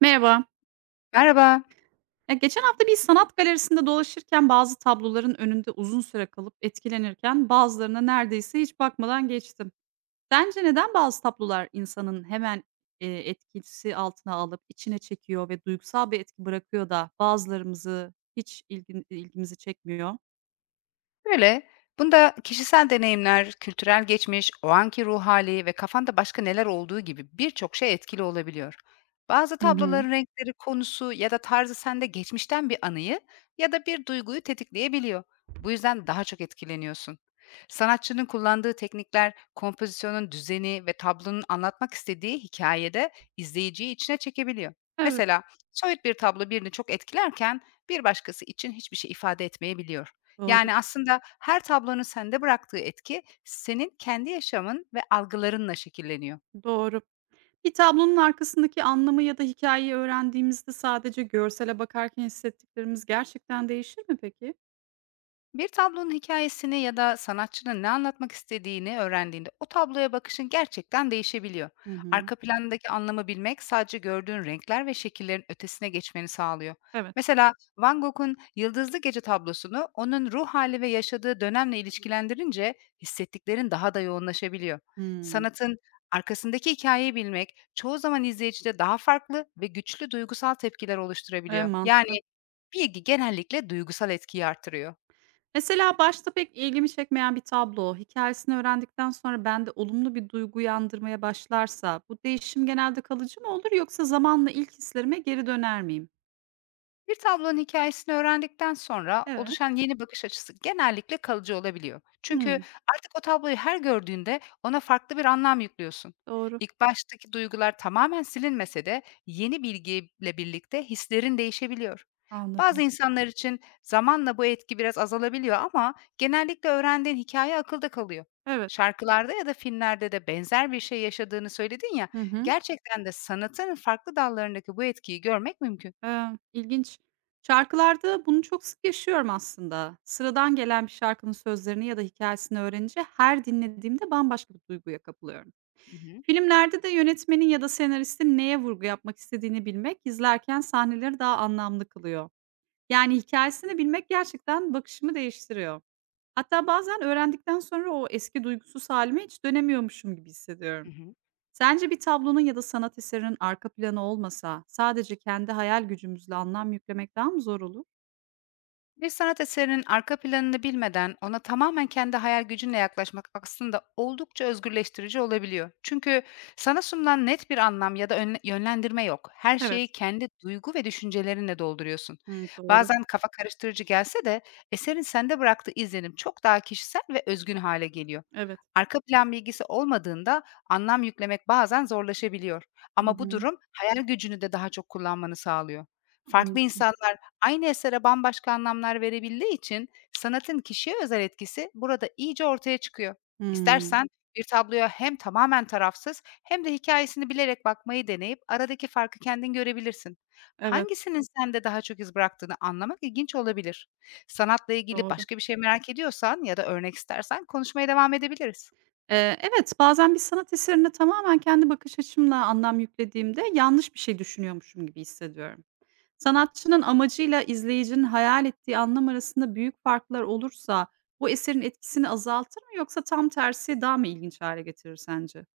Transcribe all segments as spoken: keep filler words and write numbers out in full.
Merhaba. Merhaba. Ya geçen hafta bir sanat galerisinde dolaşırken bazı tabloların önünde uzun süre kalıp etkilenirken bazılarına neredeyse hiç bakmadan geçtim. Sence neden bazı tablolar insanın hemen e, etkisi altına alıp içine çekiyor ve duygusal bir etki bırakıyor da bazılarımızı hiç ilgin- ilgimizi çekmiyor? Böyle, bunda kişisel deneyimler, kültürel geçmiş, o anki ruh hali ve kafanda başka neler olduğu gibi birçok şey etkili olabiliyor. Bazı Hı hı. tabloların renkleri, konusu ya da tarzı sende geçmişten bir anıyı ya da bir duyguyu tetikleyebiliyor. Bu yüzden daha çok etkileniyorsun. Sanatçının kullandığı teknikler, kompozisyonun düzeni ve tablonun anlatmak istediği hikayede izleyiciyi içine çekebiliyor. Evet, Mesela soyut bir tablo birini çok etkilerken bir başkası için hiçbir şey ifade etmeyebiliyor. doğru. Yani, aslında her tablonun sende bıraktığı etki senin kendi yaşamın ve algılarınla şekilleniyor. Doğru. Bir tablonun arkasındaki anlamı ya da hikayeyi öğrendiğimizde sadece görsele bakarken hissettiklerimiz gerçekten değişir mi peki? Bir tablonun hikayesini ya da sanatçının ne anlatmak istediğini öğrendiğinde o tabloya bakışın gerçekten değişebiliyor. Hı hı. Arka plandaki anlamı bilmek sadece gördüğün renkler ve şekillerin ötesine geçmeni sağlıyor. Evet. Mesela Van Gogh'un Yıldızlı Gece tablosunu onun ruh hali ve yaşadığı dönemle ilişkilendirince hissettiklerin daha da yoğunlaşabiliyor. Hı. Sanatın arkasındaki hikayeyi bilmek çoğu zaman izleyicide daha farklı ve güçlü duygusal tepkiler Evet, oluşturabiliyor. mantıklı. Yani bilgi genellikle duygusal etkiyi artırıyor. Mesela başta pek ilgimi çekmeyen bir tablo, hikâyesini öğrendikten sonra bende olumlu bir duygu uyandırmaya başlarsa bu değişim genelde kalıcı mı olur yoksa zamanla ilk hislerime geri döner miyim? Bir tablonun hikayesini öğrendikten sonra Evet. oluşan yeni bakış açısı genellikle kalıcı olabiliyor. Çünkü Hımm, artık o tabloyu her gördüğünde ona farklı bir anlam yüklüyorsun. doğru. İlk baştaki duygular tamamen silinmese de yeni bilgiyle birlikte hislerin değişebiliyor. Bazı Anladım. insanlar için zamanla bu etki biraz azalabiliyor ama genellikle öğrendiğin hikâye akılda kalıyor. Evet. Şarkılarda ya da filmlerde de benzer bir şey yaşadığını söyledin ya, Hı hı. gerçekten de sanatın farklı dallarındaki bu etkiyi görmek mümkün. Eee, ilginç. Şarkılarda bunu çok sık yaşıyorum aslında. Sıradan gelen bir şarkının sözlerini ya da hikâyesini öğrenince her dinlediğimde bambaşka bir duyguya kapılıyorum. Hı hı. Filmlerde de yönetmenin ya da senaristin neye vurgu yapmak istediğini bilmek, izlerken sahneleri daha anlamlı kılıyor. Yani hikayesini bilmek gerçekten bakışımı değiştiriyor. Hatta bazen öğrendikten sonra o eski duygusuz halime hiç dönemiyormuşum gibi Hı hissediyorum. hı. Sence bir tablonun ya da sanat eserinin arka planı olmasa sadece kendi hayal gücümüzle anlam yüklemek daha mı zor olur? Bir sanat eserinin arka planını bilmeden ona tamamen kendi hayal gücünle yaklaşmak aslında oldukça özgürleştirici olabiliyor. Çünkü sana sunulan net bir anlam ya da önle- yönlendirme yok. Her şeyi Evet. kendi duygu ve düşüncelerinle dolduruyorsun. Hımm, doğru. Bazen kafa karıştırıcı gelse de eserin sende bıraktığı izlenim çok daha kişisel ve özgün hale geliyor. Evet. Arka plan bilgisi olmadığında anlam yüklemek bazen zorlaşabiliyor. Hı Ama bu hı. durum hayal gücünü de daha çok kullanmanı sağlıyor. Farklı Anladım. insanlar aynı esere bambaşka anlamlar verebildiği için sanatın kişiye özel etkisi burada iyice ortaya çıkıyor. Hımm. İstersen bir tabloya hem tamamen tarafsız hem de hikayesini bilerek bakmayı deneyip aradaki farkı kendin görebilirsin. Evet, Hangisinin sende daha çok iz bıraktığını anlamak ilginç olabilir. Sanatla ilgili doğru. başka bir şey merak ediyorsan ya da örnek istersen konuşmaya devam edebiliriz. Eee, evet, bazen bir sanat eserine tamamen kendi bakış açımla anlam yüklediğimde yanlış bir şey düşünüyormuşum gibi hissediyorum. Sanatçının amacıyla izleyicinin hayal ettiği anlam arasında büyük farklar olursa bu eserin etkisini azaltır mı yoksa tam tersi daha mı ilginç hale getirir sence?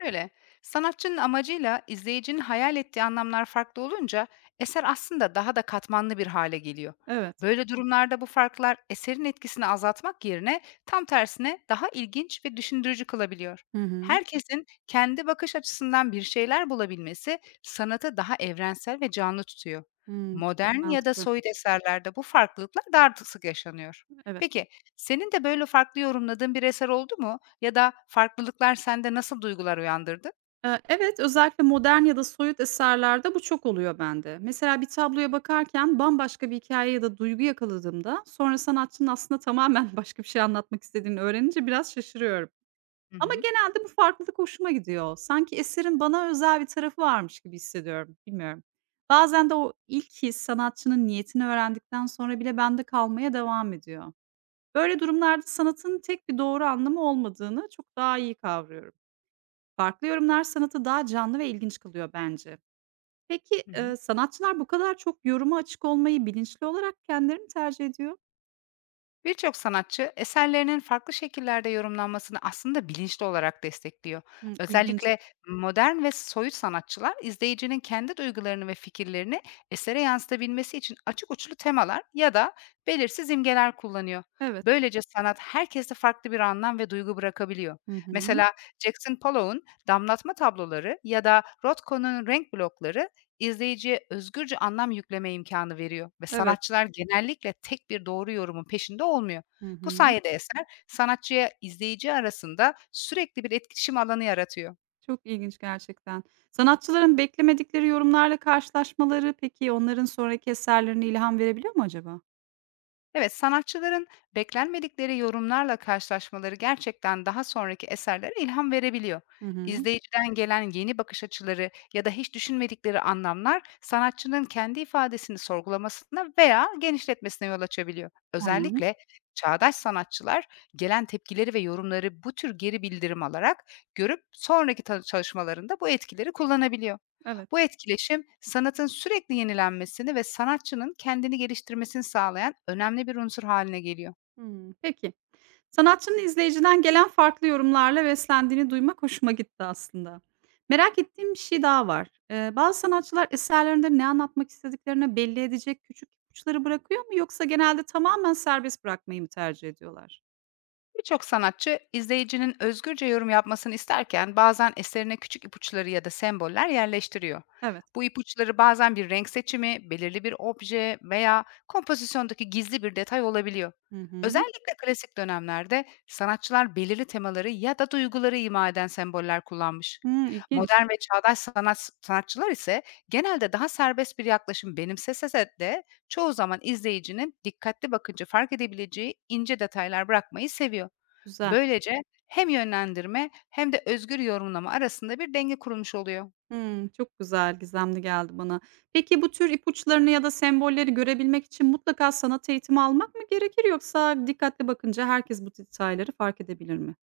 Öyle. Sanatçının amacıyla izleyicinin hayal ettiği anlamlar farklı olunca eser aslında daha da katmanlı bir hale geliyor. Evet. Böyle durumlarda bu farklar eserin etkisini azaltmak yerine tam tersine daha ilginç ve düşündürücü kılabiliyor. Hı hı. Herkesin kendi bakış açısından bir şeyler bulabilmesi sanatı daha evrensel ve canlı tutuyor. Hımm. Modern ya da Mantıklı. soyut eserlerde bu farklılıklar daha sık yaşanıyor. Evet. Peki, senin de böyle farklı yorumladığın bir eser oldu mu? Ya da farklılıklar sende nasıl duygular uyandırdı? Eee, evet, özellikle modern ya da soyut eserlerde bu çok oluyor bende. Mesela bir tabloya bakarken bambaşka bir hikaye ya da duygu yakaladığımda, sonra sanatçının aslında tamamen başka bir şey anlatmak istediğini öğrenince biraz şaşırıyorum. Hı Ama hı. genelde bu farklılık hoşuma gidiyor. Sanki eserin bana özel bir tarafı varmış gibi hissediyorum, bilmiyorum. Bazen de o ilk his sanatçının niyetini öğrendikten sonra bile bende kalmaya devam ediyor. Böyle durumlarda sanatın tek bir doğru anlamı olmadığını çok daha iyi kavruyorum. Farklı yorumlar sanatı daha canlı ve ilginç kılıyor bence. Peki, Hı hı. eee, sanatçılar bu kadar çok yoruma açık olmayı bilinçli olarak kendileri mi tercih ediyor? Birçok sanatçı eserlerinin farklı şekillerde yorumlanmasını aslında bilinçli olarak destekliyor. Hımm, ilginç. Özellikle modern ve soyut sanatçılar izleyicinin kendi duygularını ve fikirlerini esere yansıtabilmesi için açık uçlu temalar ya da belirsiz imgeler kullanıyor. Evet. Böylece sanat herkeste farklı bir anlam ve duygu bırakabiliyor. Hı hı. Mesela Jackson Pollock'un damlatma tabloları ya da Rothko'nun renk blokları İzleyiciye özgürce anlam yükleme imkânı veriyor ve Evet. sanatçılar genellikle tek bir doğru yorumun peşinde olmuyor. Hı Bu hı. sayede eser sanatçıya izleyici arasında sürekli bir etkileşim alanı yaratıyor. Çok ilginç gerçekten. Sanatçıların beklemedikleri yorumlarla karşılaşmaları peki onların sonraki eserlerine ilham verebiliyor mu acaba? Evet, sanatçıların beklenmedikleri yorumlarla karşılaşmaları gerçekten daha sonraki eserlere ilham verebiliyor. Hı hı. İzleyiciden gelen yeni bakış açıları ya da hiç düşünmedikleri anlamlar sanatçının kendi ifadesini sorgulamasına veya genişletmesine yol açabiliyor. Tamam. Özellikle çağdaş sanatçılar gelen tepkileri ve yorumları bu tür geri bildirim alarak görüp sonraki ta- çalışmalarında bu etkileri kullanabiliyor. Evet. Bu etkileşim sanatın sürekli yenilenmesini ve sanatçının kendini geliştirmesini sağlayan önemli bir unsur haline geliyor. Hımm. Peki. Sanatçının izleyiciden gelen farklı yorumlarla beslendiğini duymak hoşuma gitti aslında. Merak ettiğim bir şey daha var. Eee, bazı sanatçılar eserlerinde ne anlatmak istediklerini belli edecek küçük ipuçları bırakıyor mu yoksa genelde tamamen serbest bırakmayı mı tercih ediyorlar? Birçok sanatçı izleyicinin özgürce yorum yapmasını isterken bazen eserine küçük ipuçları ya da semboller yerleştiriyor. Evet. Bu ipuçları bazen bir renk seçimi, belirli bir obje veya kompozisyondaki gizli bir detay olabiliyor. Hı hı. Özellikle klasik dönemlerde sanatçılar belirli temaları ya da duyguları ima eden semboller kullanmış. Hımm, ilginç. Modern ve çağdaş sanat, sanatçılar ise genelde daha serbest bir yaklaşım benimsese de çoğu zaman izleyicinin dikkatli bakınca fark edebileceği ince detaylar bırakmayı seviyor. Güzel. Böylece hem yönlendirme hem de özgür yorumlama arasında bir denge kurulmuş oluyor. Hımm, çok güzel, gizemli geldi bana. Peki bu tür ipuçlarını ya da sembolleri görebilmek için mutlaka sanat eğitimi almak mı gerekir yoksa dikkatli bakınca herkes bu detayları fark edebilir mi?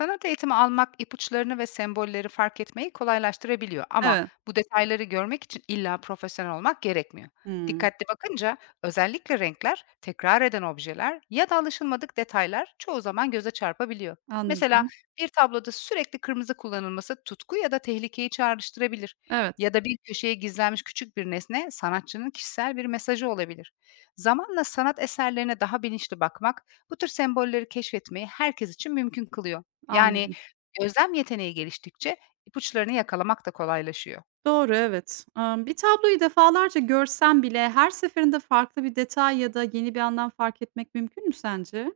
Sanat eğitimi almak ipuçlarını ve sembolleri fark etmeyi kolaylaştırabiliyor ama Evet. bu detayları görmek için illa profesyonel olmak gerekmiyor. Hımm. Dikkatli bakınca özellikle renkler, tekrar eden objeler ya da alışılmadık detaylar çoğu zaman göze çarpabiliyor. Mesela Anladım. bir tabloda sürekli kırmızı kullanılması tutku ya da tehlikeyi çağrıştırabilir. Evet, Ya da bir köşeye gizlenmiş küçük bir nesne sanatçının kişisel bir mesajı olabilir. Zamanla sanat eserlerine daha bilinçli bakmak bu tür sembolleri keşfetmeyi herkes için mümkün kılıyor. Yani anladım. gözlem yeteneği geliştikçe ipuçlarını yakalamak da kolaylaşıyor. Doğru, evet. Amm, bir tabloyu defalarca görsem bile her seferinde farklı bir detay ya da yeni bir anlam fark etmek mümkün mü sence?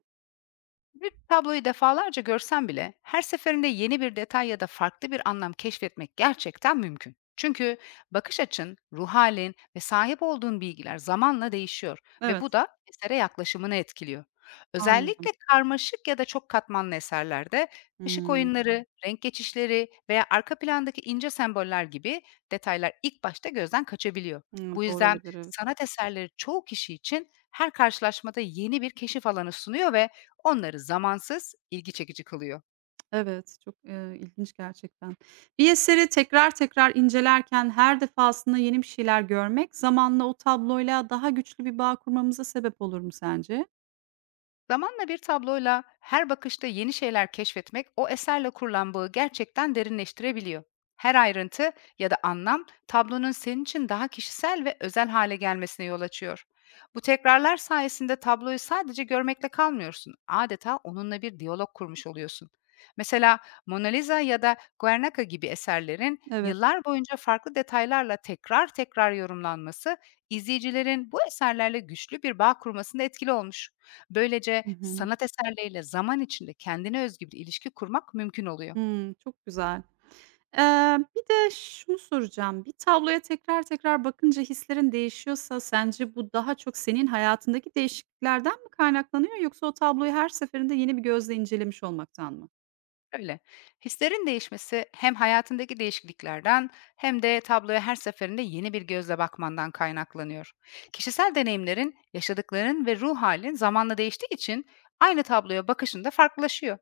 Bir tabloyu defalarca görsem bile her seferinde yeni bir detay ya da farklı bir anlam keşfetmek gerçekten mümkün. Çünkü bakış açın, ruh halin ve sahip olduğun bilgiler zamanla değişiyor ve bu Evet, da esere yaklaşımını etkiliyor. Özellikle anladım. karmaşık ya da çok katmanlı eserlerde ışık Hımm. oyunları, renk geçişleri veya arka plandaki ince semboller gibi detaylar ilk başta gözden kaçabiliyor. Hımm, Bu doğru yüzden olabilir, evet. sanat eserleri çoğu kişi için her karşılaşmada yeni bir keşif alanı sunuyor ve onları zamansız, ilgi çekici kılıyor. Evet, çok, eee, ilginç gerçekten. Bir eseri tekrar tekrar incelerken her defasında yeni bir şeyler görmek zamanla o tabloyla daha güçlü bir bağ kurmamıza sebep olur mu sence? Zamanla bir tabloyla her bakışta yeni şeyler keşfetmek o eserle kurulan bağı gerçekten derinleştirebiliyor. Her ayrıntı ya da anlam tablonun senin için daha kişisel ve özel hale gelmesine yol açıyor. Bu tekrarlar sayesinde tabloyu sadece görmekle kalmıyorsun. Adeta onunla bir diyalog kurmuş oluyorsun. Mesela Mona Lisa ya da Guernica gibi eserlerin Evet. yıllar boyunca farklı detaylarla tekrar tekrar yorumlanması izleyicilerin bu eserlerle güçlü bir bağ kurmasında etkili olmuş. Böylece Hı hı. sanat eserleriyle zaman içinde kendine özgü bir ilişki kurmak mümkün oluyor. Hımm, çok güzel. Eee, bir de şunu soracağım. Bir tabloya tekrar tekrar bakınca hislerin değişiyorsa sence bu daha çok senin hayatındaki değişikliklerden mi kaynaklanıyor yoksa o tabloyu her seferinde yeni bir gözle incelemiş olmaktan mı? Öyle. Hislerin değişmesi hem hayatındaki değişikliklerden hem de tabloya her seferinde yeni bir gözle bakmandan kaynaklanıyor. Kişisel deneyimlerin, yaşadıkların ve ruh halin zamanla değiştiği için aynı tabloya bakışın da farklılaşıyor.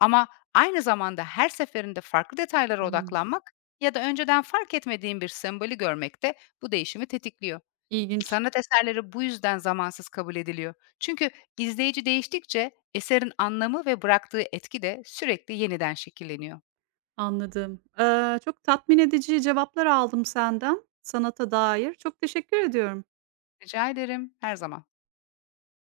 Ama aynı zamanda her seferinde farklı detaylara Hımm, odaklanmak ya da önceden fark etmediğin bir sembolü görmek de bu değişimi tetikliyor. ilginç. Sanat eserleri bu yüzden zamansız kabul ediliyor. Çünkü izleyici değiştikçe eserin anlamı ve bıraktığı etki de sürekli yeniden şekilleniyor. Anladım. Eee, çok tatmin edici cevaplar aldım senden sanata dair. Çok teşekkür ediyorum. Rica ederim, her zaman.